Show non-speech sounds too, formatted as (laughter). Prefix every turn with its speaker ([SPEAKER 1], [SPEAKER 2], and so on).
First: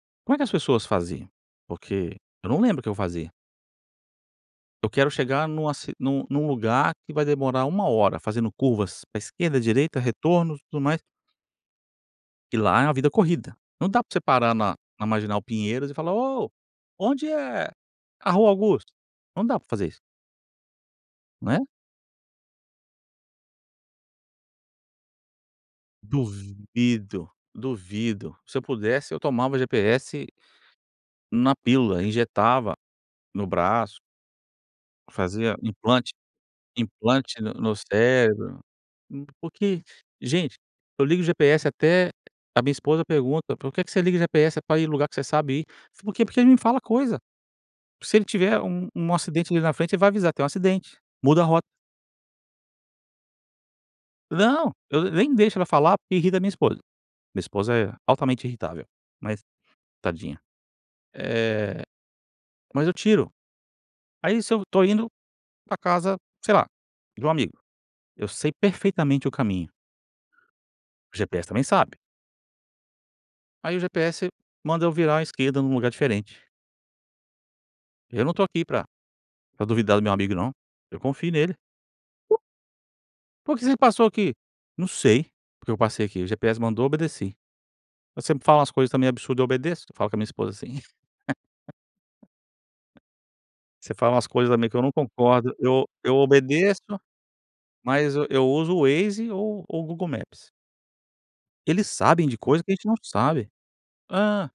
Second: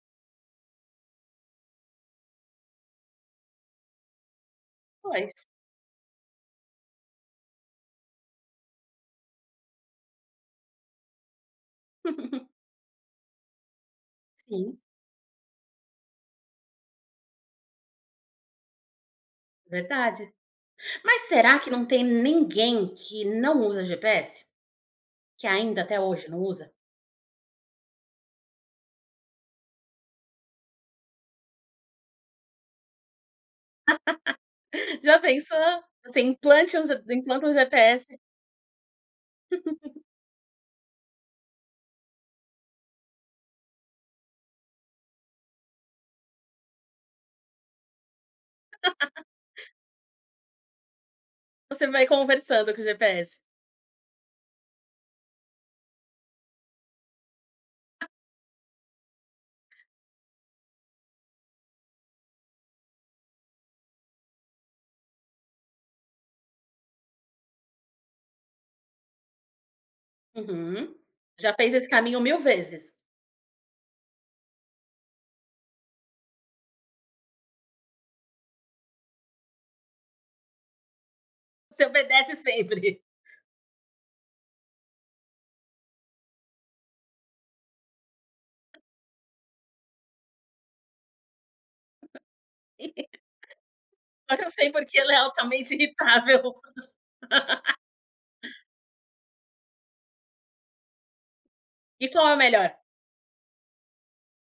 [SPEAKER 1] Como é que as pessoas faziam? Porque eu não lembro o que eu fazia. Eu quero
[SPEAKER 2] Pois.
[SPEAKER 1] chegar numa ci num num lugar que vai demorar 1 hora fazendo curvas pra esquerda, direita, retornos e tudo mais.
[SPEAKER 2] (chuckles)
[SPEAKER 1] E lá é uma vida corrida. Não dá pra você parar na
[SPEAKER 2] Sim.
[SPEAKER 1] na Marginal Pinheiros e falar: "Ô, onde é a Rua Augusta?". Não dá pra fazer isso.
[SPEAKER 2] Verdade. Mas será
[SPEAKER 1] Né?
[SPEAKER 2] que não tem ninguém que não usa GPS? Que ainda até hoje não usa?
[SPEAKER 1] Duvido, duvido. Se eu pudesse eu tomava GPS na pílula, Injetava no braço
[SPEAKER 2] (laughs) Já
[SPEAKER 1] fazia
[SPEAKER 2] pensou?
[SPEAKER 1] implante,
[SPEAKER 2] Você implantes
[SPEAKER 1] implante
[SPEAKER 2] implanta um
[SPEAKER 1] no no
[SPEAKER 2] GPS
[SPEAKER 1] cérebro. M porque,
[SPEAKER 2] (chuckles)
[SPEAKER 1] gente, eu ligo o GPS até a a minha esposa pergunta: "Por que que você liga GPS? É pra ir em lugar que você sabe ir". Falo: "Por quê? Porque ele me fala coisa". Se ele tiver um um
[SPEAKER 2] (laughs)
[SPEAKER 1] acidente ali na frente ele vai avisar: "Tem um acidente. Muda a rota".
[SPEAKER 2] Você vai conversando com o GPS.
[SPEAKER 1] Não. Eu ne nem deixo ela falar, porque irrita minha esposa. Minha esposa é altamente irritável. Mas, tadinha. Eh, mas eu tiro. Aí, se eu estou indo pra casa, sei lá, de um amigo, eu sei perfeitamente o caminho.
[SPEAKER 2] Uhum.
[SPEAKER 1] O GPS
[SPEAKER 2] Já
[SPEAKER 1] também
[SPEAKER 2] fez esse
[SPEAKER 1] sabe.
[SPEAKER 2] caminho mil vezes?
[SPEAKER 1] Aí, o GPS manda eu virar à esquerda num lugar diferente. Eu não estou aqui para para duvidar do meu amigo não. Eu confio nele.
[SPEAKER 2] Você obedece sempre. (chuckles)
[SPEAKER 1] "Por que você passou aqui?". "Não sei, porque eu passei aqui, o GPS mandou, obedeci. Você sempre fala umas coisas também absurda, eu obedeço.". Eu falo com minha esposa assim. (laughs)
[SPEAKER 2] (laughs)
[SPEAKER 1] Você fala umas
[SPEAKER 2] Agora
[SPEAKER 1] coisas
[SPEAKER 2] eu
[SPEAKER 1] também
[SPEAKER 2] sei,
[SPEAKER 1] que eu não
[SPEAKER 2] porque ela é
[SPEAKER 1] concordo,
[SPEAKER 2] altamente
[SPEAKER 1] eu o eu
[SPEAKER 2] irritável.
[SPEAKER 1] obedeço. Mas eu eu
[SPEAKER 2] (laughs)
[SPEAKER 1] uso o Waze ou o Google Maps. Eles
[SPEAKER 2] E
[SPEAKER 1] sabem
[SPEAKER 2] qual é
[SPEAKER 1] de
[SPEAKER 2] o
[SPEAKER 1] coisa que a
[SPEAKER 2] melhor?
[SPEAKER 1] gente não sabe. Hã.